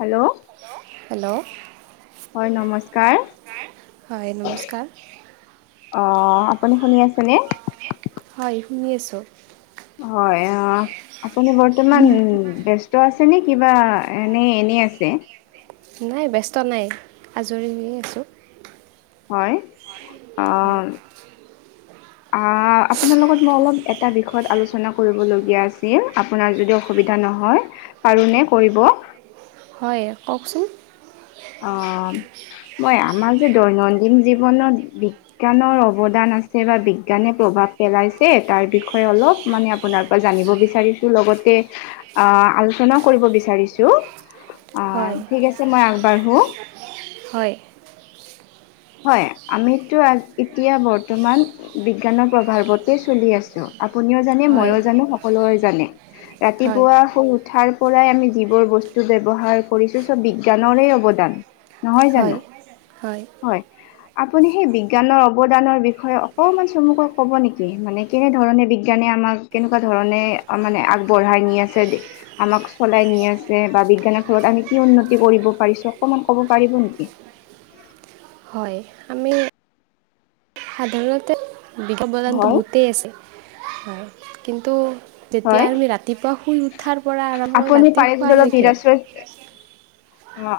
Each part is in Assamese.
হেল্ল' হেল্ল' হয় নমস্কাৰ হয় নমস্কাৰ আহ আপুনি শুনি আছে ন হয় শুনি আছো হয় অ আপুনি বৰ্তমান ব্যস্ত আছে আ নে কিবা এনে এনে আছে নাই ব্যস্ত নাই আজৰি হৈয়ে আছোঁ হয় হয় অ আপোনাৰ লগত মই অলপ এটা বিষয়ত আলোচনা কৰিবলগীয়া আছিল আপোনাৰ যদি অসুবিধা নহয় পাৰোনে কৰিব হয় কওকচোন অ মই আমাৰ যে দৈনন্দিন জীৱনত বিজ্ঞানৰ অৱদান আছে বা বিজ্ঞানে প্ৰভাৱ তাৰ বিষয়ে অলপ মানে আপোনাৰ পৰা জানিব বিচাৰিছোঁ লগতে আলোচনা কৰিব বিচাৰিছো হয় ঠিক আছে মই আগবাঢ়ো হয় হয় আমিতো এতিয়া বৰ্তমান বিজ্ঞানৰ প্ৰভাৱতে চলি আছো আপুনিও জানে হয় মইও জানো সকলোৰে জানে হয় ৰাতিপুৱা শুই উঠাৰ পৰাই আমি যিবোৰ বস্তু ব্যৱহাৰ কৰিছো চব বিজ্ঞানৰে অৱদান নহয় হয় জানো হয় আপুনি সেই বিজ্ঞানৰ অৱদানৰ বিষয়ে অকমান চমুকৈ ক'ব নেকি মানে কেনেধৰণে বিজ্ঞান মে আমাক কেনেকুৱা ধৰণে মানে আগবঢ়াই নি আছে আমাক চলাই নি আছে বা বিজ্ঞানৰ ফলত আমি কি উন্নতি কৰিব পাৰিছো অকমান ক'ব পাৰিব নেকি হয় আমি সাধাৰণতে বিজ্ঞানৰ অৱদানটো হয়। বহুতেই আছে কিন্তু তেতিয়া হয়, আমি ৰাতিপুৱা শুই উঠাৰ পৰা আৰম্ভ কৰি আপুনি ৰাতি পাৰে যদি অলপ শোৱালৈকে নিৰাশ্ৰয় অ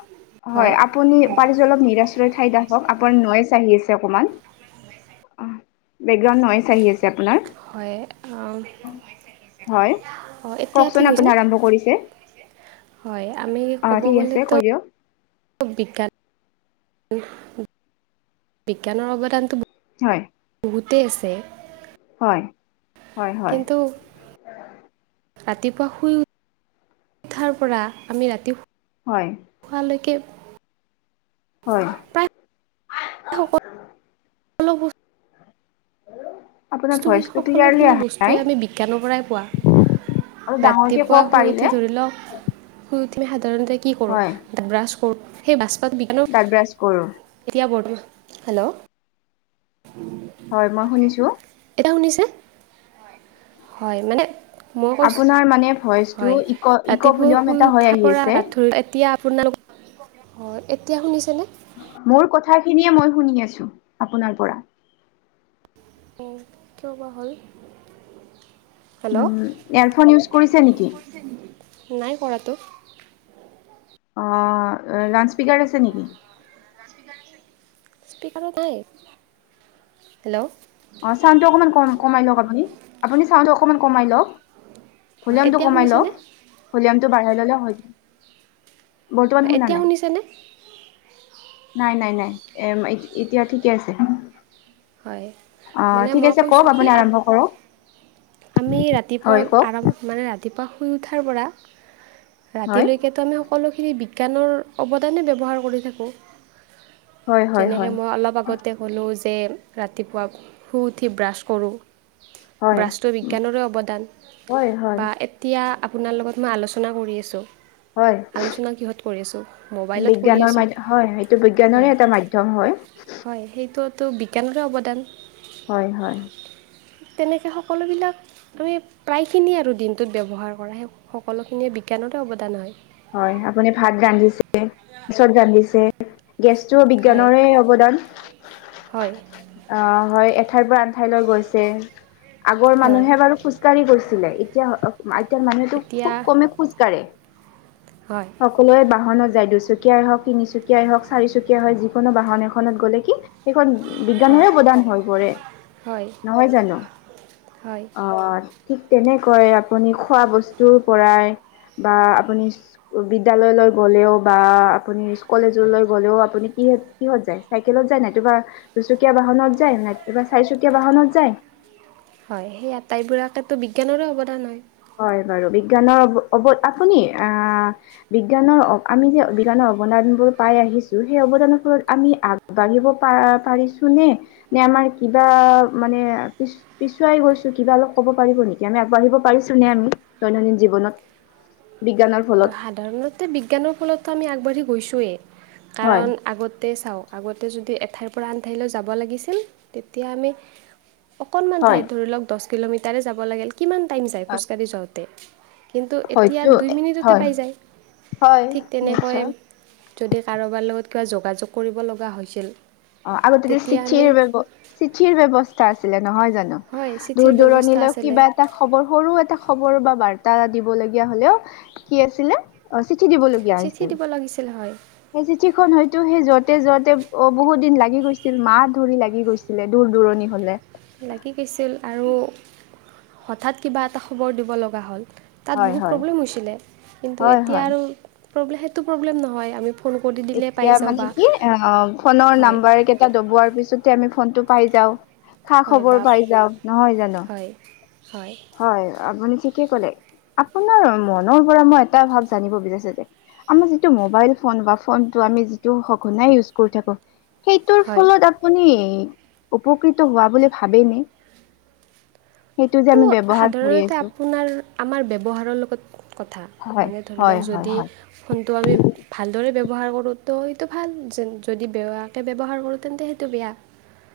হয় আপুনি পাৰি যে অলপ নিৰাশ্ৰয় ঠাইড ক আপোনাৰ নয়েছ আহি আছে অকণমান অ বেকগ্ৰাউণ্ড নয়েচ আহি আছে আপোনাৰ হয় হয় অঁ এতিয়া ঠিক কওকচোন হৈছেনে আপুনি আৰম্ভ কৰিছে হয় আমি অ', ক'ব ঠিক আছে গ'লেতো কৈ দিয়ক, বিজ্ঞান বিজ্ঞানৰ অৱদানটো হয় গোতেই আছে হয় হয় হয় কিন্তু ৰাতিপুৱা শুই উঠাৰ পৰা আমি ৰাতি হয় শ শোৱালৈকে হয় অলপ। হ [unintelligible] বস্তু সকলোখিনি বস্তুৱে আমি বিজ্ঞানৰ পৰাই পোৱা। অলপ ডাঙৰকে ৰাতিপুৱা কওক শুই পাৰিলে উঠি ধৰি লওক শুই উ। থমি সাধাৰণতে কি কৰোঁ হয় ব্ৰাছ কৰোঁ সেই বাজপাত বিঘন দাঁত ব্ৰাছ কৰোঁ এতিয়া বৰ্ত। হেল্ল'। হয় মই শুনিছোঁ এটায়া শুনিছে হয় মানে। মই কৈছো আপোনাৰ মানে ভইচটো হয় ইক ইক' ৰাতিপুৱা ভলিউম এটা শুই হৈ উঠাৰ আহি পৰা আছে ৰা এতিয়া আপোনাৰ [unintelligible] অ এতিয়া শুনিছা নে? মোৰ কথাখিনিয়ে মই শুনি আছো আপোনাৰ পৰা। কিয় বা হ'ল। হেল্ল' উম এয়াৰফোন ইউজ কৰিছে নেকি নাই কৰাটো। লাণ্ড স্পীকাৰ আছে নেকি। স্প নাই হেল্ল'। অ চাউডটো অকমান কমাই লওক আপুনি আপুনি চাউটো অকমান কমাই লওক। হয় ভলিউমটো এতিয়া কমাই লওক শুনিছেনে ভলিউমটো বাঢ়াই ল'লে হয়। বৰ্তমান হয় শুনা এতিয়া নাই শুনিছেনে নাই নাই নাই। এ এতিয়া ঠিকে আছে। হয় অ', মানে ঠিক মই আছে কওক কৈছোঁ কি। আপুনি আৰম্ভ কৰক। আমি ৰাতিপুৱা হয় কওক। আৰাম মানে ৰাতিপুৱা শুই উঠাৰ পৰা। হয়, ৰাতিলৈকেতো আমি সকলোখিনি বিজ্ঞানৰ অৱদানেই ব্যৱহাৰ কৰি থাকোঁ। হয়, হয়, হয়, যেনেকে মই অলপ আগতে ক'লোঁ। তে ৰাতিপুৱা শুই উঠি ব্ৰাছ কৰোঁ। হয়। ব্ৰাছটো বিজ্ঞানৰে অৱদান হয়, হয়। বা এতিয়া আপোনাৰ লগত মই আলোচনা কৰি আছোঁ। হয় আলোচনা কিহত কৰি আছোঁ মোবাইলত কৰি বিজ্ঞানৰ আছোঁ মাধ হয় সেইটো হয় বিজ্ঞানৰে এটা মাধ্যয়ম হয়। হয় সেইটোতো বিজ্ঞানৰে অৱদান। হয় হয়। তেনেকৈ সকলোবিলাক আমি প্ৰায়খিনিয়ে আৰু দিনটোত ব্যৱহাৰ কৰা সেই সকলোখিনিয়ে। কেনতে অৱদান হয়। হয় আপুনি ভাত গান্ধিছে পচত গান্ধিছে। গেছটো হয় বিজ্ঞানৰে অৱদান হয় অ হয়। আঠাইৰ পৰা আনঠাইলৈ গৈছে আগৰ হয় মানুহে বাৰু খোজকাঢ়ি গৈছিলে এতিয়া। এতিয়য়া মানুহেটো এতিয়া খুব কমে খোজ কঢ়ে। হয় সকলোৱে বাহন যায় দু। তিচুকীয়াই হওক তিনিচুকীয়াই হওক চাৰিচুকীয়াই হক যিকোনো বাহন এখনত গ'লে কি সেইখন। হয় বিজ্ঞানৰে প্ৰদান হৈ পৰে হয় নহয় জানো হয় আহ ঠিক। তেনেকৈ আপুনি খোৱা বস্তুৰ পৰাই বা আপুনি। বিদ্যয়ালয়লৈ গলেও বা আপুনি কলেজলৈ গলেও আপুনি কি কিহত যায় চেল। য নাইতোবা দুচকীয়া বাহনত যায় নাইবা চাৰিচুকীয়া বাহনত যায়। হয় সেইয়া আটাইবোৰাকো বিজ্ঞানৰে অৱদান হয়। হয় বাৰু বিজ্ঞানৰ অ আপুনি আহ বিজ্ঞানৰ আমি যে বিজ্ঞানৰ। অবদানবোৰ পাই আহিছো সেই অবদান বোৰ আমি আগবাঢ়িব পাৰিছো নে নে। আমাৰ কিবা মানে পিছুৱাই গৈছো কিবা অলপ ক'ব পাৰিব নেকি আমি আগবাঢ়িব। পাৰিছো নে আমি দৈনন্দিন জীৱনত। বিজ্ঞানৰ ফলত সাধাৰণতে বিজ্ঞানৰ ফলতো আমি আগবাঢ়ি গৈছোঁৱেই হয় কাৰণ আগতে চাওঁ। আগতে যদি এঠাইৰ পৰা আন ঠাইলৈ যাব লাগিছিল তেতিয়া আমি। অকণমান হয় ঠাইত ধৰি লওক দহ কিলোমিটাৰে যাব লাগিল কিমান টাইম যায় খোজকাঢ়ি যাওঁতে। কিন্তু এতিয়া হয়তো দুই মিনিটতে। হয় পায় জাই হয় ঠিক তেনেকৈ নিশ্চয় যদি কাৰোবাৰ লগত কিবা যোগাযোগ কৰিব লগা হৈছিল আৰু তেতিয়া চিঠিৰ ব্যব চিঠিৰ ব্যৱস্থা আ নহয় জানো হয় চিঠিৰ দূৰ ব্যৱস্থা দূৰণিলৈ আছিলে কিবা এটা খবৰ সৰু এটা খবৰ বা বাৰ্তা এ দিব লগগীয়া হলেও অ কি আছিলে চিঠি দিবলগীয়া চিঠি হৈছিল দিব লাগিছিল হয় সেই চিঠিখন হয়তো সেই যতে যতে বহুত দিন লাগি গৈছিল মাহ ধৰি লাগি গৈছিলে দূৰ দূৰণি হলে। লাগি গৈছিল আৰু হঠাৎ কিবা এটা খবৰ দিব লগা হ'ল তাত হয় বহুত হয় প্ৰব্লেম হৈছিলে কিন্তু হয় এতিয়া হয় আৰু প্ৰব্লেম সেইটো প্ৰব্লেম নহয় আমি ফোন কৰি দিলে পাই এতিয়া যাওঁ মানে বা কি অ ফোনৰ হয় নাম্বাৰ কেইটা দবোৱাৰ পিছেতে আমি ফনটো পাই যাও খা হয় বা খবৰ পাই যাও নহয় জানো? হয় হয় আপুনি ঠিকে ক'লে। আপোনাৰ মনৰ পৰা মই এটা ভাব জানিব বিচাৰিছো যে আমাৰ যিটো মোবাইল ফোন বা ফোনটো আমি যিটো সঘনাই ইউজ কৰি থাকো সেইটোৰ হয় ফলত আপুনি উপকৃত হোৱা বুলি ভাবে নে সেইটো যে তো আমি ব্যৱহাৰ কৰি সাধাৰণতে আছো আপোনাৰ আমাৰ ব্যৱহাৰৰ লগত কথা হয় মানে ধৰি হয় লওক হয় যদি হয় ফোনটো আমি ভাল পা দৰে ব্যৱহাৰ কৰোঁ তো সেইটো ভাল যেন যদি বেয়াকৈ ব্যৱহাৰ কৰোঁ তেন্তে সেইটো বেয়া।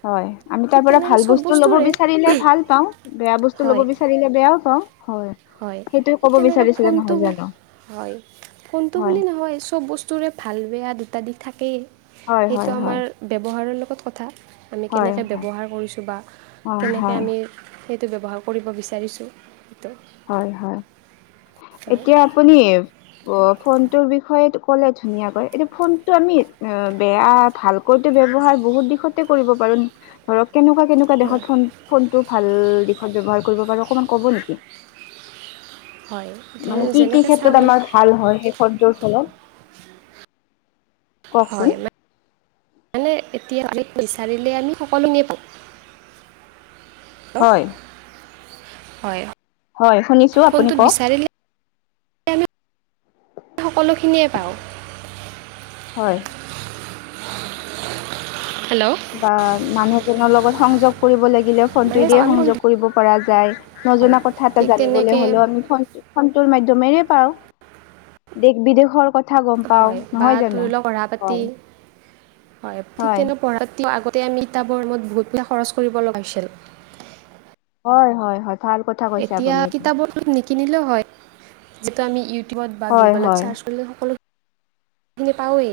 হয় আমি তাৰ ঠিক পৰা তেনেকৈ ভাল চব বস্তু লব বস্তুৰে বিচাৰিলে ভাল পাও। বেয়া বস্তু লব হয় বিচাৰিলে বেয়া পাওঁ। হয় হয় সেইটো ক'ব তেনেকা বিচাৰিছিলে ফোনটো নহয় জানো হয় ফোনটো হয় বুলি নহয় চব বস্তুৰে ভাল বেয়া দু তা দিশ থাকেই হয় সেইটো হয় হয় আমাৰ ব্যৱহাৰৰ লগত কথা। আমি হয় কেনেকৈ হয় ব্যৱহাৰ কৰিছোঁ বা হয় কেনেকৈ হয় আমি সেইটো ব্যৱহাৰ কৰিব বিচাৰিছোঁ সেইটো হয় হয়। হয় এতিয়া আপুনি অ ফোনটোৰ বিষয়ে ক'লে ধুনীয়াকৈ এতিয়া ফোনটো আমি অ বেয়া ভালকৈ ব্যৱহাৰ বহুত দিশতে কৰিব পাৰো ধৰক কেনেকুৱা কেনেকুৱা দেশত ফোন ফোনটো ভাল দিশত ব্যৱহাৰ কৰিব পাৰো অকমান ক'ব নেকি? হয় এতিয়া মানে কি কি যেনেকৈ চাওঁ ক্ষেত্ৰত আমাৰ ভাল হয় সেই ফনটোৰ ফলত? কওকচোন? হয় ম মানে এতিয়া বিচাৰিলে আমি সকলো নেপ হয়। হয়। হয় শুনিছো আপুনি ফোনটোত কওক। বিচাৰিলে আমি সকলোখিনিয়ে পাওঁ। হয়। হেল্ল' বা মানুহজনৰ লগত সংযোগ কৰিব লা গিলে মানে ফোনটোৱেদি আমি ফোন সংযোগ কৰিব পৰা যায় হয় নজনা কথা এটা ঠিক জানিবলৈ তেনেকৈ হ'লেও আমি ফ ফনটোৰ মা ধ্যমেৰে পাৰ দেশ বিদেশৰ কথা গম পাও হয় বা নহয় জানো? ধৰি লওক কঢ়া পাতি হয়। হয় ঠিক তেনে পঢ়ত আমি কিতাপৰ বহুত টকা খৰচ কৰিব লগা হৈছিল। হয় হয় হয়। ভাল কথা কৈছে এতিয়া আপুনি এইটো। কিতাপৰ নিকিনিলেও হয়। যিটো আমি ইউটিউবত বা হয়, গুগলত হয়, ছাৰ্চ কৰিলে সকলো পাৱেই।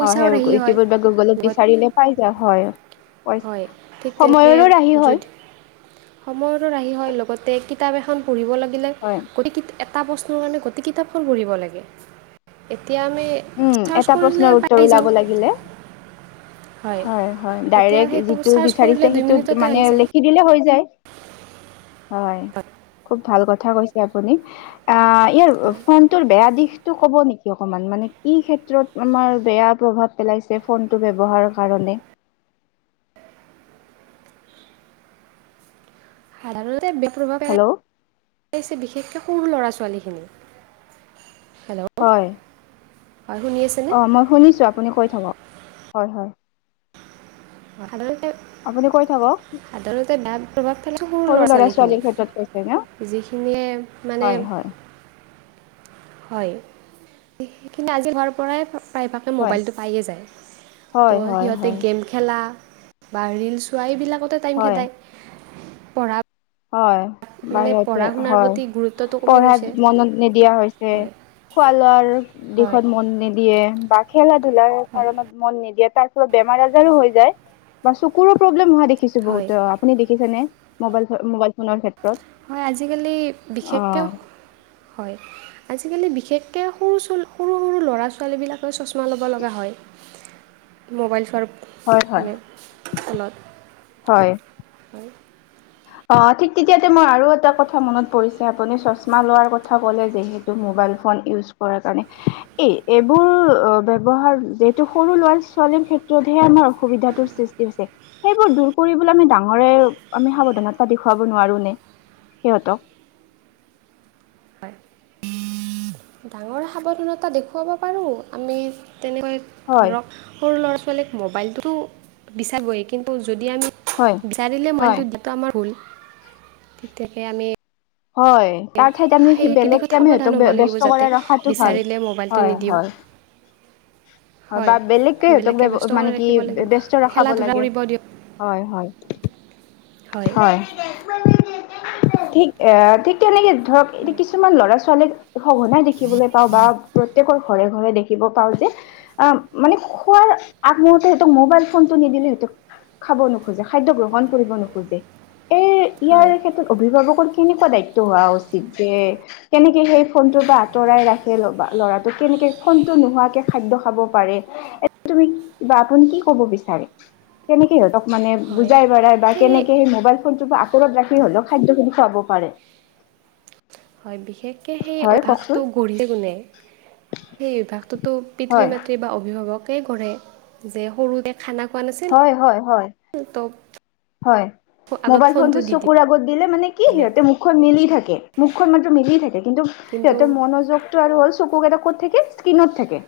হয় সেই ইউটিউবত বা গুগলত বিচাৰিলে পাই যোৱা হয়। হয় ঠিক তেনেকে সময়ৰো ৰাহি হয়, যদি সময়তো ৰাহি হয় লগতে কিতাপ এখন পঢ়িব লাগিলে হয়, এটা প্ৰশ্নৰ কাৰণে গতিেই কিতাপখন পঢ়িব লাগে এতিয়া আমি উম চাৰ্চ এটা কৰিলে প্ৰশ্নৰ উত্তৰ পাই ওলাব যাওঁ লাগিলে। হয় হয় এতিয়া ডাইৰেক্ট সেইটো যিটো চাৰ্চ কৰিলে বিচাৰিছে দুই সেইটোত মিনিটতে মানে আহি যায় লিখি দিলে হৈ যায় হয় খুব ভাল কথা কৈছে আপুনি আ ইয়াৰ ফোনটোৰ বেয়া দিশটো কব নেকি অকমান মানে ই ক্ষেত্ৰত আমাৰ বেয়া প্ৰভাৱ পেলাইছে ফোনটো ব্যৱহাৰৰ কাৰণে [inaudible] সাধাৰণতে বেয়া প্ৰভাৱ হেল্ল'? পেলাইছে বিশেষকে সৰু ল'ৰা ছোৱালীখিনি হেল্ল' হয় হয় শুনি আছেনে অ মই শুনিছো আপুনি কৈ থাকক হয় হয় [unintelligible] সাধাৰতে আপুনি কৈ থাকক বেয়া প্ৰভাৱ থেলে সৰু ল'ৰা ছোৱালীৰ ক্ষেত্ৰত কৈছে ন ছোৱালীখিনি যিখিনিয়ে মানে হয় হয় [inaudible] হয় সেই কিন্তু আজি ঘৰ পৰাই প্ৰায়ভাগে হয় মোবাইলটো পায়ে যায় তো হয় হয় সিহঁতে হয় গেম খেলা বা ৰিল ছোৱা এইবিলাকতে টাইম হয় খেদায় পঢ়া হয় মানে বাহিৰতে পঢ়া শুনাৰ হয় প্ৰতি গুৰুত্বটো কমি গৈছে পঢ়াত মনত নিদিয়া হৈছে হয় খোৱা লোৱাৰ হয় দিশত মন নিদ দিয়ে বা খেলা ধূলাৰ হয় কাৰণত মন নিদিয়াত তাৰ পিছত বেমাৰ আজাৰো হৈ যায় বা চকুৰো প্ৰব্লেম হোৱা দেখিছো হয় বহুত আপুনি দেখিছেনে মবাইল ফ মোবাইল ফোনৰ ক্ষেত হয় আজিকালি বিশেষকৈ হয় আজিকালি বিশেষকৈ সৰু সৰু সৰু ল'ৰা ছোৱালীবিলাকে চশমা ল'ব লগা হয় মোবাইল চোৱাৰ হয় হয় মানে ফলত হয়। [inaudible] অ ঠিক তেতিয়াতে মই আৰু এটা কথা মনত পৰিছে আপুনি চশমা লোৱাৰ কথা কলে যিহেতু ম- ম'বাইল ফোন ইউজ কৰা কাৰণে এই এইবোৰ অ ব্যৱহাৰ এইটো সৰু ল'ৰা ছোৱাল- ক্ষেত্ৰতহে আমাৰ অসুবিধাৰ সৃষ্টি হৈছে সেইবোৰ দূৰ কৰিবলৈ আমি ডাঙৰে আমি সাৱধানতা দেখুৱাব নোৱাৰো নে সিহঁতক? হয় ডাঙৰ সাৱধানতা দেখুৱাব পাৰো আমি তেনেকৈ হয় ধৰক সৰু ল'ৰা ছোৱালী মবাইলতো বিচাবই কিন্তু যদি আমি হয় বিচাৰিলে হয় মবাইলটো দিয়াটো আমাৰ ভুল। তেহে আমি হয়। তাৰ ঠাইত আমি সেই দিশত বেলেগকে আমি সাৱধান স হ'ব লাগিব ব্যস্ত যাতে কৰি ৰখাটো ভাল বিচাৰিলে মোবাইলটো হয় নিদিওঁ হয়। [inaudible] হয় বা বেলেগকে হেতক বেলেগকৈ ব্যস্ত কৰি মানে কি ৰাখিব লাগিব ব্যস্ত ৰখাব খেলা ধূলা লাগে কৰিব দিয়ক হয় হয়। হয় ঠিক ঠিক তেনেকে ধৰক এতি হয় কিছুমান ল'ৰা ছোৱালীক সঘনাই দেখিবলৈ পাওঁ বা প্ৰত্যকৰ ঘৰে ঘৰে দেখিব পাওঁ যে অ মানে খোৱাৰ আগমূহৰতে সিহঁতক মোবাইল ফোনতটো নিদিলে সিহঁতে খাব নোখোজে খাদ্য গ্ৰহণ কৰিব নোখোজে এই হয় ইয়াৰ ক্ষেত্ৰত অভিভাৱকৰ কেনেকুৱা দায়িত্ব হোৱা উচিত যে কেনেকে সেই ফোনটোৰ পৰা আঁতৰাই ৰাখে লব ল'ৰাটোক কেনে ফোনটো নোহোৱাকে খাদ্য খাব পাৰে তুমি ক বা আপুনি কি কব বিচাৰে কেনেকে সিহঁতক মানে হয় বুজাই বঢ়াই বা কেনেক- সেই মোবাইল ফোনটোৰ পৰা আঁতৰত ৰাখি হলেও খাদ্য খিনি খুৱাব পাৰে। হয় বিশেষকে সেই হয় অভ্যাসটো কওকচোন গঢ়িলে কেনে সেই অভ্যাসটোত তো পিতৃ হয় মাতৃ বা অভিভাৱকে কৰে যে সৰুতে খানা খোৱা নাছিল হয় হয় হয় ত হয় মোবাইল ফোনটো চকুৰ আগত দিলে মানে কি দিলে সিহঁতে মুখখন মিলি থাকে মুখখন মাত্ৰ মিলি থাকে কিন্তু সিহঁতৰ মনোযোগতটো আৰু হ'ল চকুকেইটা কত থাকে, স্কিনত থাকে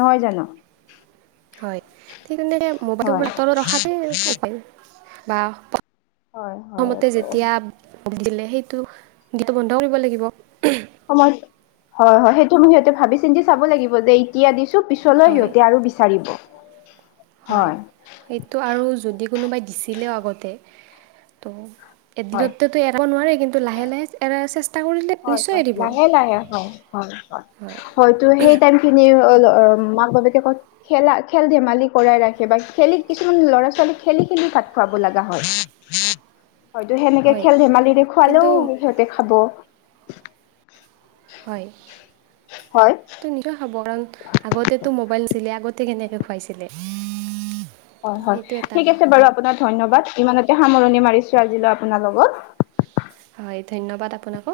নহয় জানো! হয় সেটো মানে মোবাইলটো হয় হাতত ৰখাতে উপায় বা হয় হয় প্ৰথমতে যেতিয়া দিলে সেইটো দিটো বন্ধ কৰিব লাগিব সময় হয় হয় সেইটো মোৰ সিহঁতে ভাবি চিন্তি চাব লাগিব যে তিয়া দিছোঁ পিছলৈ হয় সিহঁতে আৰু বিচাৰিব। হয় সেইটো আৰু যদি কোনোবাই দিছিলেও আগতে, ত' হয় এদিনতো এৰাব নোৱাৰে কিন্তু লাহে লাহে এৰাৰ চেষ্টা কৰিলে হয় নিশ্চয় হয় এৰিব লাহে লাহে হয় হয় হয়, হয়টো‌ সেই টাইমখিনি অ ল মাক বাপেকে ক খেলা খেল ধেমালি কৰাই ৰাখে বা খেলি কিছুমান ল'ৰা ছোৱালী খেলি খেলি ভাত খুৱাব লগা হয়। হয়তো সেনেকে হয় খেল ধেমালিৰে খুৱালেও কিন্তু সিহঁতে খাব। হয়, হয় ত নিজ খাব কাৰণ আগতেটো মোবাইল নাছিলে, আগতে কেনেকে খুৱাইছিলে? হয় তো হয় সেইটো এটা ঠিক আছে বাৰু আপোনাৰ ধন্যবাদ ইমানতে সামৰণি মাৰিছো আজিলৈ আপোনাৰ লগত হয় ধন্যবাদ আপোনাকো।